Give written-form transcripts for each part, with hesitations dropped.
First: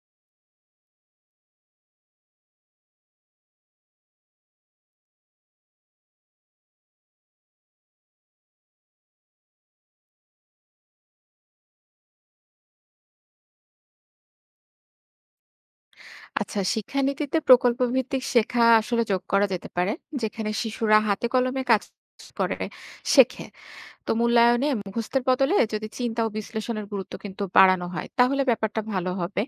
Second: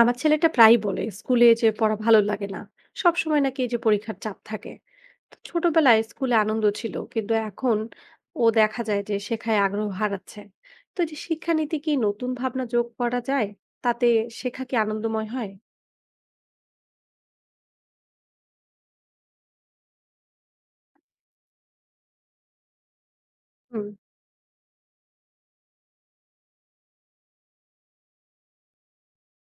আমার ছেলেটা প্রায়ই বলে স্কুলে যে পড়া ভালো লাগে না। সব সময় নাকি এই যে পরীক্ষার চাপ থাকে। তো ছোটবেলায় স্কুলে আনন্দ ছিল কিন্তু এখন ও দেখা যায় যে শেখায় আগ্রহ হারাচ্ছে। তো এই যে শিক্ষানীতি কি নতুন ভাবনা যোগ করা যায় তাতে শেখা কি আনন্দময় হয়? আচ্ছা, শিক্ষানীতিতে প্রকল্প ভিত্তিক শেখা আসলে যোগ করা যেতে পারে। যেখানে শিশুরা হাতে কলমে কাজ করে, শেখে। হুম। তো মূল্যায়নে মুখস্থের বদলে যদি চিন্তা ও বিশ্লেষণের গুরুত্ব কিন্তু বাড়ানো হয়, তাহলে ব্যাপারটা ভালো হবে।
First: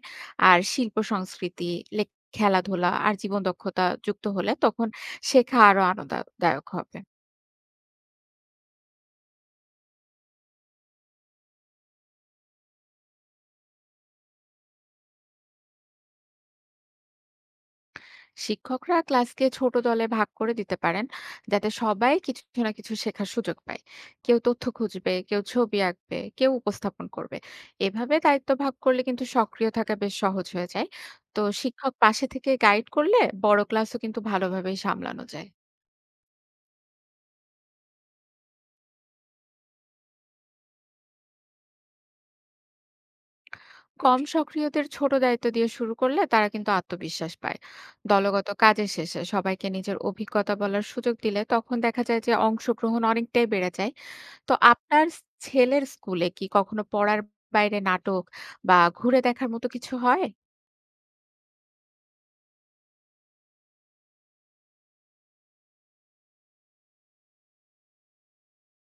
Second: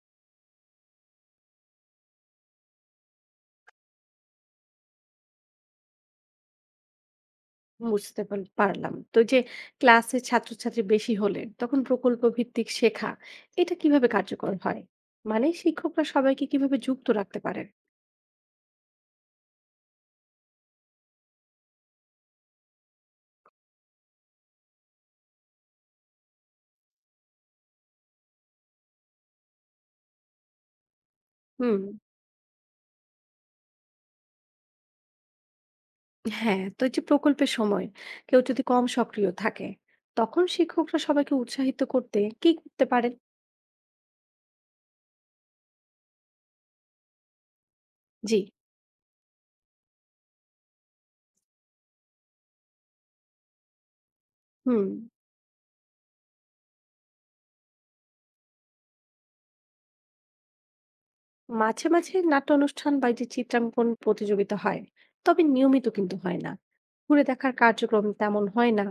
আর শিল্প সংস্কৃতি, লে খেলাধুলা আর জীবন দক্ষতা যুক্ত হলে তখন শেখা আরো আনন্দদায়ক হবে। বুঝতে পারলাম। তো এই যে ক্লাসে ছাত্রছাত্রী বেশি হলে তখন প্রকল্প ভিত্তিক শেখা এটা কিভাবে কার্যকর হয়, মানে শিক্ষকরা সবাইকে কিভাবে যুক্ত রাখতে পারেন? শিক্ষকরা ক্লাসকে ছোট দলে ভাগ করে দিতে পারেন, যাতে সবাই কিছু না কিছু শেখার সুযোগ পায়। কেউ তথ্য খুঁজবে, কেউ ছবি আঁকবে, কেউ উপস্থাপন করবে। এভাবে দায়িত্ব ভাগ করলে কিন্তু সক্রিয় থাকা বেশ সহজ হয়ে যায়। তো হুম। শিক্ষক পাশে থেকে গাইড করলে বড় ক্লাসও কিন্তু ভালোভাবেই সামলানো যায়। হ্যাঁ, তো এই যে প্রকল্পের সময় কেউ যদি কম সক্রিয় থাকে, তখন শিক্ষকরা সবাইকে উৎসাহিত করতে কি করতে পারেন? কম সক্রিয়দের ছোট দায়িত্ব দিয়ে শুরু করলে তারা কিন্তু আত্মবিশ্বাস পায়। জি। দলগত কাজের শেষে সবাইকে নিজের অভিজ্ঞতা বলার সুযোগ দিলে তখন দেখা যায় যে অংশগ্রহণ অনেকটাই বেড়ে যায়। তো হুম। আপনার ছেলের স্কুলে কি কখনো পড়ার বাইরে নাটক বা ঘুরে দেখার মতো কিছু হয়? মাঝে মাঝে নাট্য অনুষ্ঠান বা এই যে চিত্রাঙ্কন প্রতিযোগিতা হয়, তবে নিয়মিত কিন্তু হয় না। ঘুরে দেখার কার্যক্রম তেমন হয় না।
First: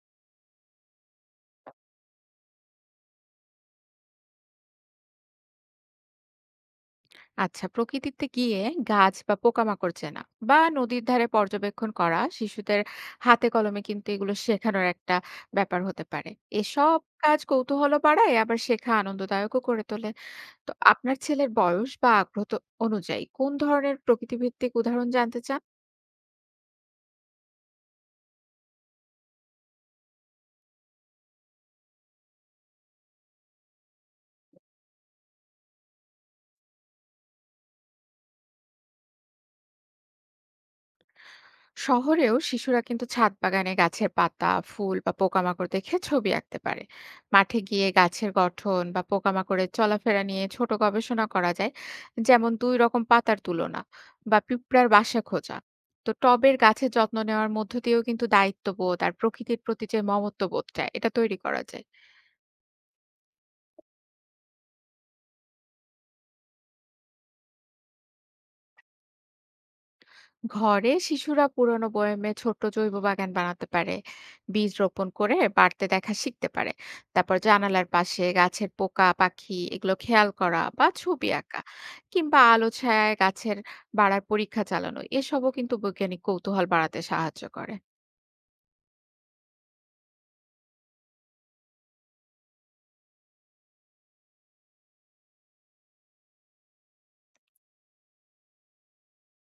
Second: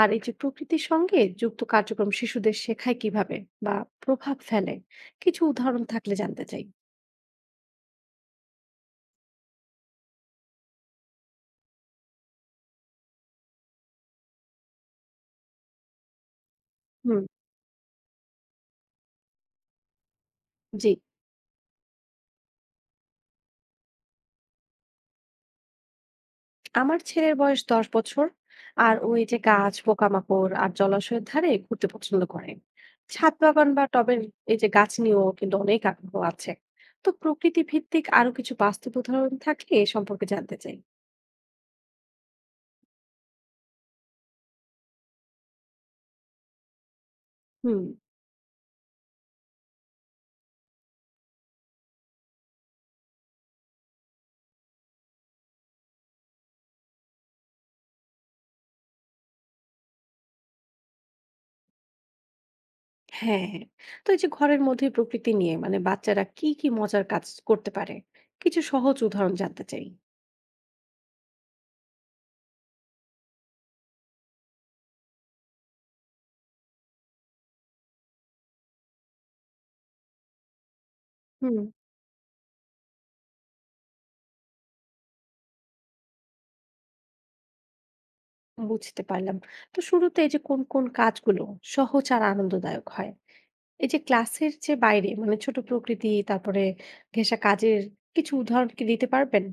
আর এই যে প্রকৃতির সঙ্গে যুক্ত কার্যক্রম শিশুদের শেখায় কিভাবে বা প্রভাব ফেলে, কিছু উদাহরণ থাকলে জানতে চাই। আচ্ছা, প্রকৃতিতে গিয়ে গাছ বা পোকামাকড় চেনা বা নদীর ধারে পর্যবেক্ষণ করা শিশুদের হাতে কলমে কিন্তু এগুলো শেখানোর একটা ব্যাপার হতে পারে। এসব হুম। কাজ কৌতূহলও বাড়ায়, আবার শেখা আনন্দদায়কও করে তোলে। তো জি। আপনার ছেলের বয়স বা আগ্রহ তো অনুযায়ী কোন ধরনের প্রকৃতিভিত্তিক উদাহরণ জানতে চান? আমার ছেলের বয়স ১০ বছর, আর ও এই যে গাছ, পোকামাকড় আর জলাশয়ের ধারে ঘুরতে পছন্দ করে। ছাদ বাগান বা টবের এই যে গাছ নিয়েও কিন্তু অনেক আগ্রহ আছে। তো প্রকৃতি ভিত্তিক আরো কিছু বাস্তব উদাহরণ থাকলে এ সম্পর্কে জানতে চাই। শহরেও শিশুরা কিন্তু ছাদ বাগানে গাছের পাতা, ফুল বা পোকামাকড় দেখে ছবি আঁকতে পারে। মাঠে হুম। গিয়ে গাছের গঠন বা পোকামাকড়ের চলাফেরা নিয়ে ছোট গবেষণা করা যায়, যেমন দুই রকম পাতার তুলনা বা পিঁপড়ার বাসা খোঁজা। তো টবের গাছের যত্ন নেওয়ার মধ্য দিয়েও কিন্তু দায়িত্ববোধ আর প্রকৃতির প্রতি যে মমত্ব বোধটা এটা তৈরি করা যায়। হ্যাঁ, তো এই যে ঘরের মধ্যে প্রকৃতি নিয়ে মানে বাচ্চারা কি কি মজার কাজ করতে পারে, কিছু সহজ উদাহরণ জানতে চাই। ঘরে শিশুরা পুরনো বয়মে ছোট্ট জৈব বাগান বানাতে পারে, বীজ রোপণ করে বাড়তে দেখা শিখতে পারে। তারপর জানালার পাশে গাছের পোকা পাখি এগুলো খেয়াল করা বা ছবি হুম। আঁকা, কিংবা আলো ছায়ায় গাছের বাড়ার পরীক্ষা চালানো এসবও কিন্তু বৈজ্ঞানিক কৌতূহল বাড়াতে সাহায্য করে। বুঝতে পারলাম। তো শুরুতে এই যে কোন, কোন কাজগুলো সহজ আর আনন্দদায়ক হয়? এই যে ক্লাসের যে বাইরে মানে ছোট প্রকৃতি, তারপরে ঘেঁষা কাজের কিছু উদাহরণ কি দিতে পারবেন?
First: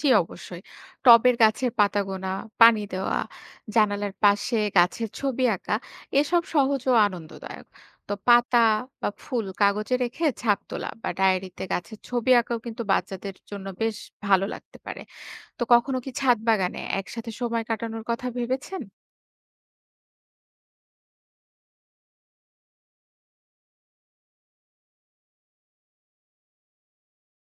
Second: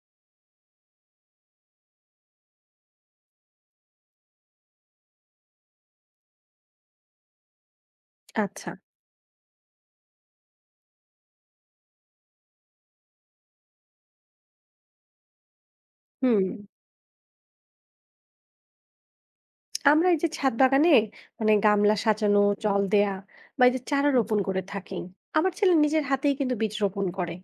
জি, অবশ্যই। টবের গাছের পাতা গোনা, পানি দেওয়া, জানালার পাশে গাছের ছবি আঁকা এসব সহজ ও আনন্দদায়ক। তো পাতা আচ্ছা। বা ফুল কাগজে রেখে ছাপ তোলা বা ডায়েরিতে গাছের ছবি আঁকাও কিন্তু বাচ্চাদের জন্য বেশ ভালো লাগতে পারে। তো কখনো কি ছাদ হুম, বাগানে একসাথে সময় কাটানোর কথা ভেবেছেন? আমরা এই যে ছাদ বাগানে মানে গামলা সাজানো, জল দেয়া বা এই যে চারা রোপণ করে থাকি। আমার ছেলে নিজের হাতেই কিন্তু বীজ রোপণ করে।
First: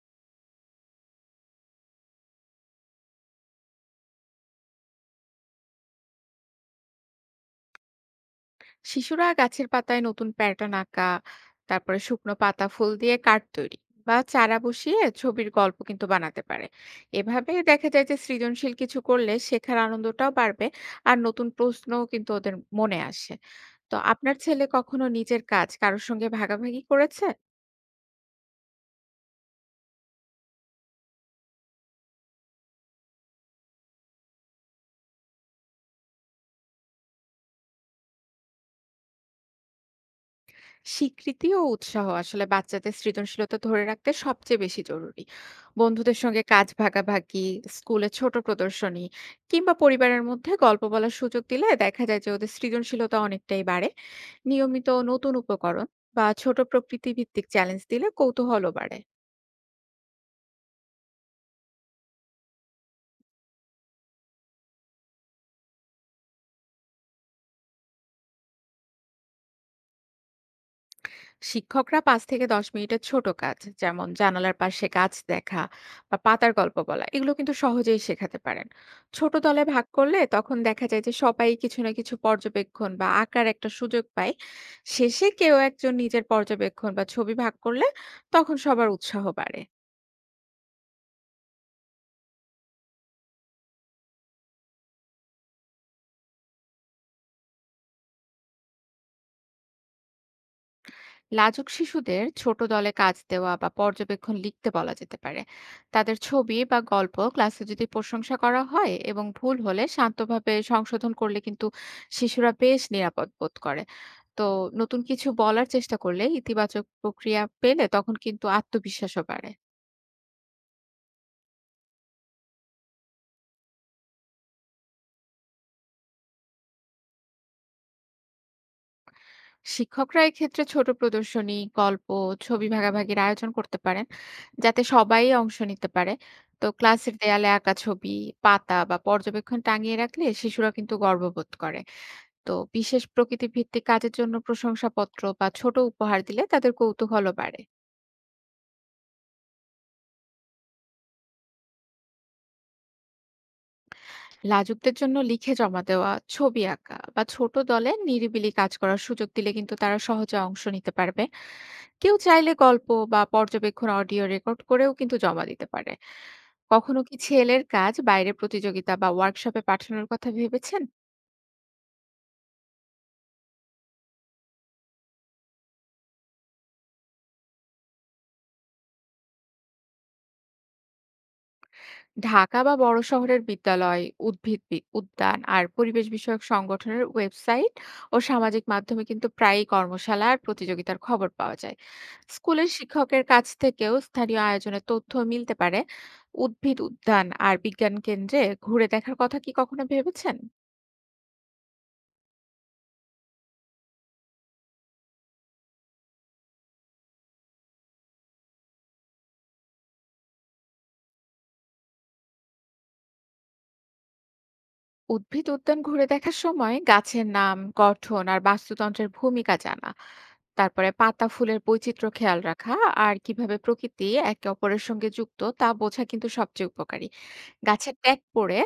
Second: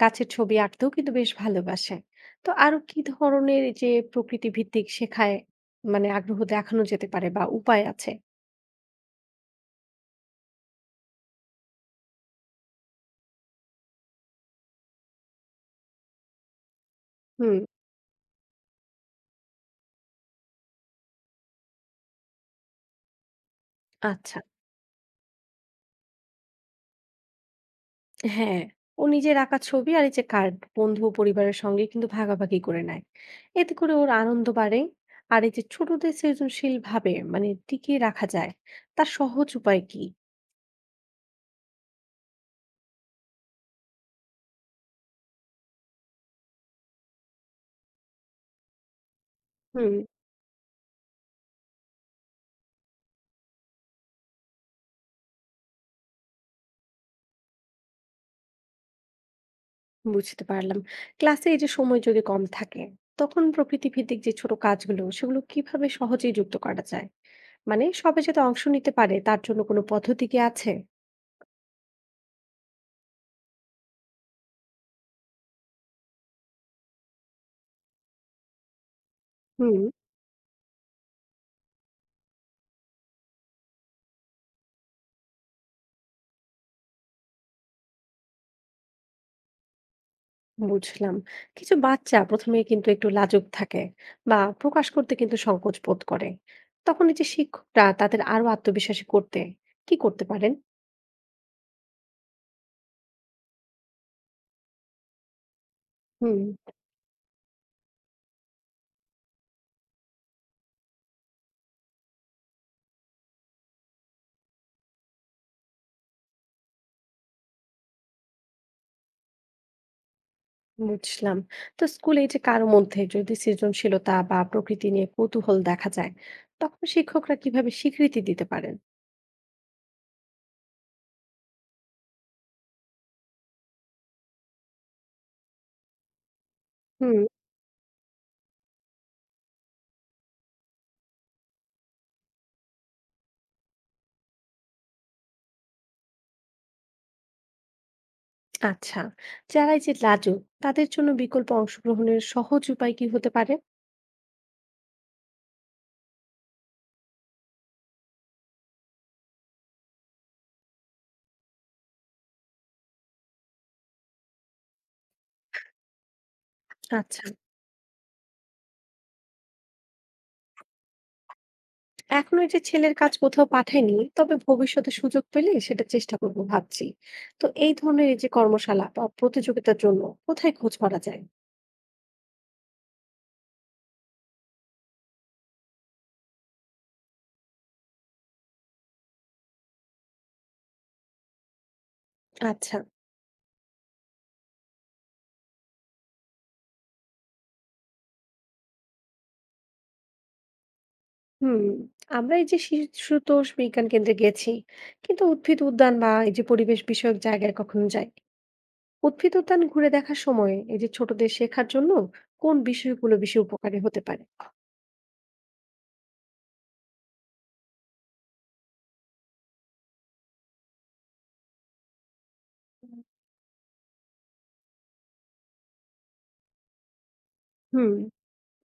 গাছের ছবি আঁকতেও কিন্তু বেশ ভালোবাসে। তো আরো কি ধরনের এই যে প্রকৃতি ভিত্তিক শেখায় মানে আগ্রহ দেখানো যেতে পারে বা উপায় আছে? শিশুরা গাছের পাতায় নতুন প্যাটার্ন আঁকা, তারপরে শুকনো পাতা ফুল দিয়ে কার্ড তৈরি বা চারা বসিয়ে ছবির গল্প কিন্তু বানাতে পারে। এভাবে হুম। দেখা যায় যে সৃজনশীল কিছু করলে শেখার আনন্দটাও বাড়বে। আর নতুন প্রশ্নও কিন্তু ওদের মনে আসে। তো আপনার আচ্ছা, ছেলে কখনো নিজের কাজ কারোর সঙ্গে ভাগাভাগি করেছে? হ্যাঁ। ও নিজের আঁকা ছবি আর এই যে কার্ড বন্ধু ও পরিবারের সঙ্গে কিন্তু ভাগাভাগি করে নেয়। এতে করে ওর আনন্দ বাড়ে। আর এই যে ছোটদের সৃজনশীল ভাবে মানে টিকিয়ে রাখা যায়, তার সহজ উপায় কি? স্বীকৃতি ও উৎসাহ আসলে বাচ্চাদের সৃজনশীলতা ধরে রাখতে সবচেয়ে বেশি জরুরি। বন্ধুদের সঙ্গে কাজ ভাগাভাগি, স্কুলে ছোট প্রদর্শনী কিংবা হুম, পরিবারের মধ্যে গল্প বলার সুযোগ দিলে দেখা যায় যে ওদের সৃজনশীলতা অনেকটাই বাড়ে। নিয়মিত নতুন উপকরণ বা ছোট প্রকৃতি ভিত্তিক চ্যালেঞ্জ দিলে কৌতূহলও বাড়ে। বুঝতে পারলাম। ক্লাসে এই যে সময় যদি কম থাকে, তখন প্রকৃতি ভিত্তিক যে ছোট কাজগুলো সেগুলো কিভাবে সহজেই যুক্ত করা যায়? মানে সবাই যাতে অংশ নিতে পারে তার জন্য কোনো পদ্ধতি কি আছে? শিক্ষকরা ৫ থেকে ১০ মিনিটের ছোট কাজ, যেমন জানালার পাশে গাছ দেখা বা পাতার গল্প বলা, এগুলো কিন্তু সহজেই শেখাতে পারেন। ছোট দলে হুম। ভাগ করলে তখন দেখা যায় যে সবাই কিছু না কিছু পর্যবেক্ষণ বা আঁকার একটা সুযোগ পায়। শেষে কেউ একজন নিজের পর্যবেক্ষণ বা ছবি ভাগ করলে তখন সবার উৎসাহ বাড়ে। বুঝলাম। কিছু বাচ্চা ১ম এ কিন্তু একটু লাজুক থাকে বা প্রকাশ করতে কিন্তু সংকোচ বোধ করে। তখন এই যে শিক্ষকরা তাদের আরো আত্মবিশ্বাসী করতে কি করতে পারেন? লাজুক শিশুদের ছোট দলে কাজ দেওয়া বা পর্যবেক্ষণ লিখতে বলা যেতে পারে। তাদের হুম, ছবি বা গল্প ক্লাসে যদি প্রশংসা করা হয় এবং ভুল হলে শান্তভাবে সংশোধন করলে কিন্তু শিশুরা বেশ নিরাপদ বোধ করে। তো নতুন কিছু বলার চেষ্টা করলে ইতিবাচক প্রক্রিয়া পেলে তখন কিন্তু আত্মবিশ্বাসও বাড়ে। বুঝলাম। তো স্কুলে এই যে কারো মধ্যে যদি সৃজনশীলতা বা প্রকৃতি নিয়ে কৌতূহল দেখা যায়, তখন শিক্ষকরা কিভাবে স্বীকৃতি দিতে পারেন? শিক্ষকরা এক্ষেত্রে ছোট প্রদর্শনী, গল্প, ছবি ভাগাভাগির আয়োজন করতে পারেন, যাতে সবাই অংশ নিতে পারে। তো ক্লাসের হুম, দেয়ালে আঁকা ছবি, পাতা বা পর্যবেক্ষণ টাঙিয়ে রাখলে শিশুরা কিন্তু গর্ববোধ করে। তো বিশেষ প্রকৃতি ভিত্তিক কাজের জন্য প্রশংসাপত্র বা ছোট উপহার দিলে তাদের কৌতূহলও বাড়ে। আচ্ছা। যারা এই যে লাজুক তাদের জন্য বিকল্প অংশগ্রহণের সহজ উপায় কি হতে পারে? লাজুকদের জন্য লিখে জমা দেওয়া, ছবি আঁকা বা ছোট দলে নিরিবিলি কাজ করার সুযোগ দিলে কিন্তু তারা সহজে অংশ নিতে পারবে। কেউ চাইলে গল্প বা পর্যবেক্ষণ অডিও রেকর্ড করেও কিন্তু জমা দিতে পারে। কখনো কি আচ্ছা। ছেলের কাজ বাইরে প্রতিযোগিতা বা ওয়ার্কশপে পাঠানোর কথা ভেবেছেন? এখন ওই যে ছেলের কাজ কোথাও পাঠাইনি, তবে ভবিষ্যতে সুযোগ পেলে সেটা চেষ্টা করবো ভাবছি। তো এই ধরনের এই যে কর্মশালা বা প্রতিযোগিতার জন্য কোথায় খোঁজ করা যায়? ঢাকা বা বড় শহরের বিদ্যালয়, উদ্ভিদ উদ্যান আর পরিবেশ বিষয়ক সংগঠনের ওয়েবসাইট ও সামাজিক মাধ্যমে কিন্তু প্রায়ই কর্মশালা আর প্রতিযোগিতার খবর পাওয়া যায়। স্কুলের আচ্ছা। শিক্ষকের কাছ থেকেও স্থানীয় আয়োজনের তথ্য মিলতে পারে। উদ্ভিদ উদ্যান আর বিজ্ঞান কেন্দ্রে ঘুরে দেখার কথা কি কখনো ভেবেছেন? হুম, আমরা এই যে শিশুতোষ বিজ্ঞান কেন্দ্রে গেছি, কিন্তু উদ্ভিদ উদ্যান বা এই যে পরিবেশ বিষয়ক জায়গায় কখনো যাই। উদ্ভিদ উদ্যান ঘুরে দেখার সময় এই যে ছোটদের শেখার জন্য কোন বিষয়গুলো বেশি উপকারী হতে পারে? উদ্ভিদ উদ্যান ঘুরে দেখার সময় গাছের নাম, গঠন আর বাস্তুতন্ত্রের ভূমিকা জানা, তারপরে পাতা ফুলের বৈচিত্র্য খেয়াল রাখা, আর কিভাবে প্রকৃতি একে অপরের সঙ্গে যুক্ত তা বোঝা কিন্তু সবচেয়ে উপকারী। হুম, গাছের ট্যাগ পড়ে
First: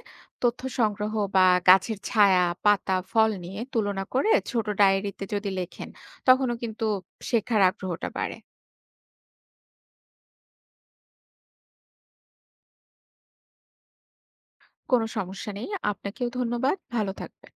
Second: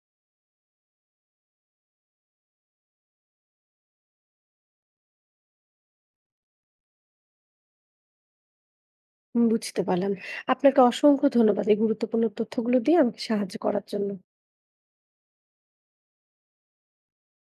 তথ্য সংগ্রহ বা গাছের ছায়া, পাতা, ফল নিয়ে তুলনা করে ছোট ডায়েরিতে যদি লেখেন, তখনও কিন্তু শেখার আগ্রহটা বাড়ে। বুঝতে পারলাম। আপনাকে অসংখ্য ধন্যবাদ এই গুরুত্বপূর্ণ তথ্যগুলো দিয়ে আমাকে সাহায্য করার জন্য। কোনো সমস্যা নেই। আপনাকেও ধন্যবাদ। ভালো থাকবেন।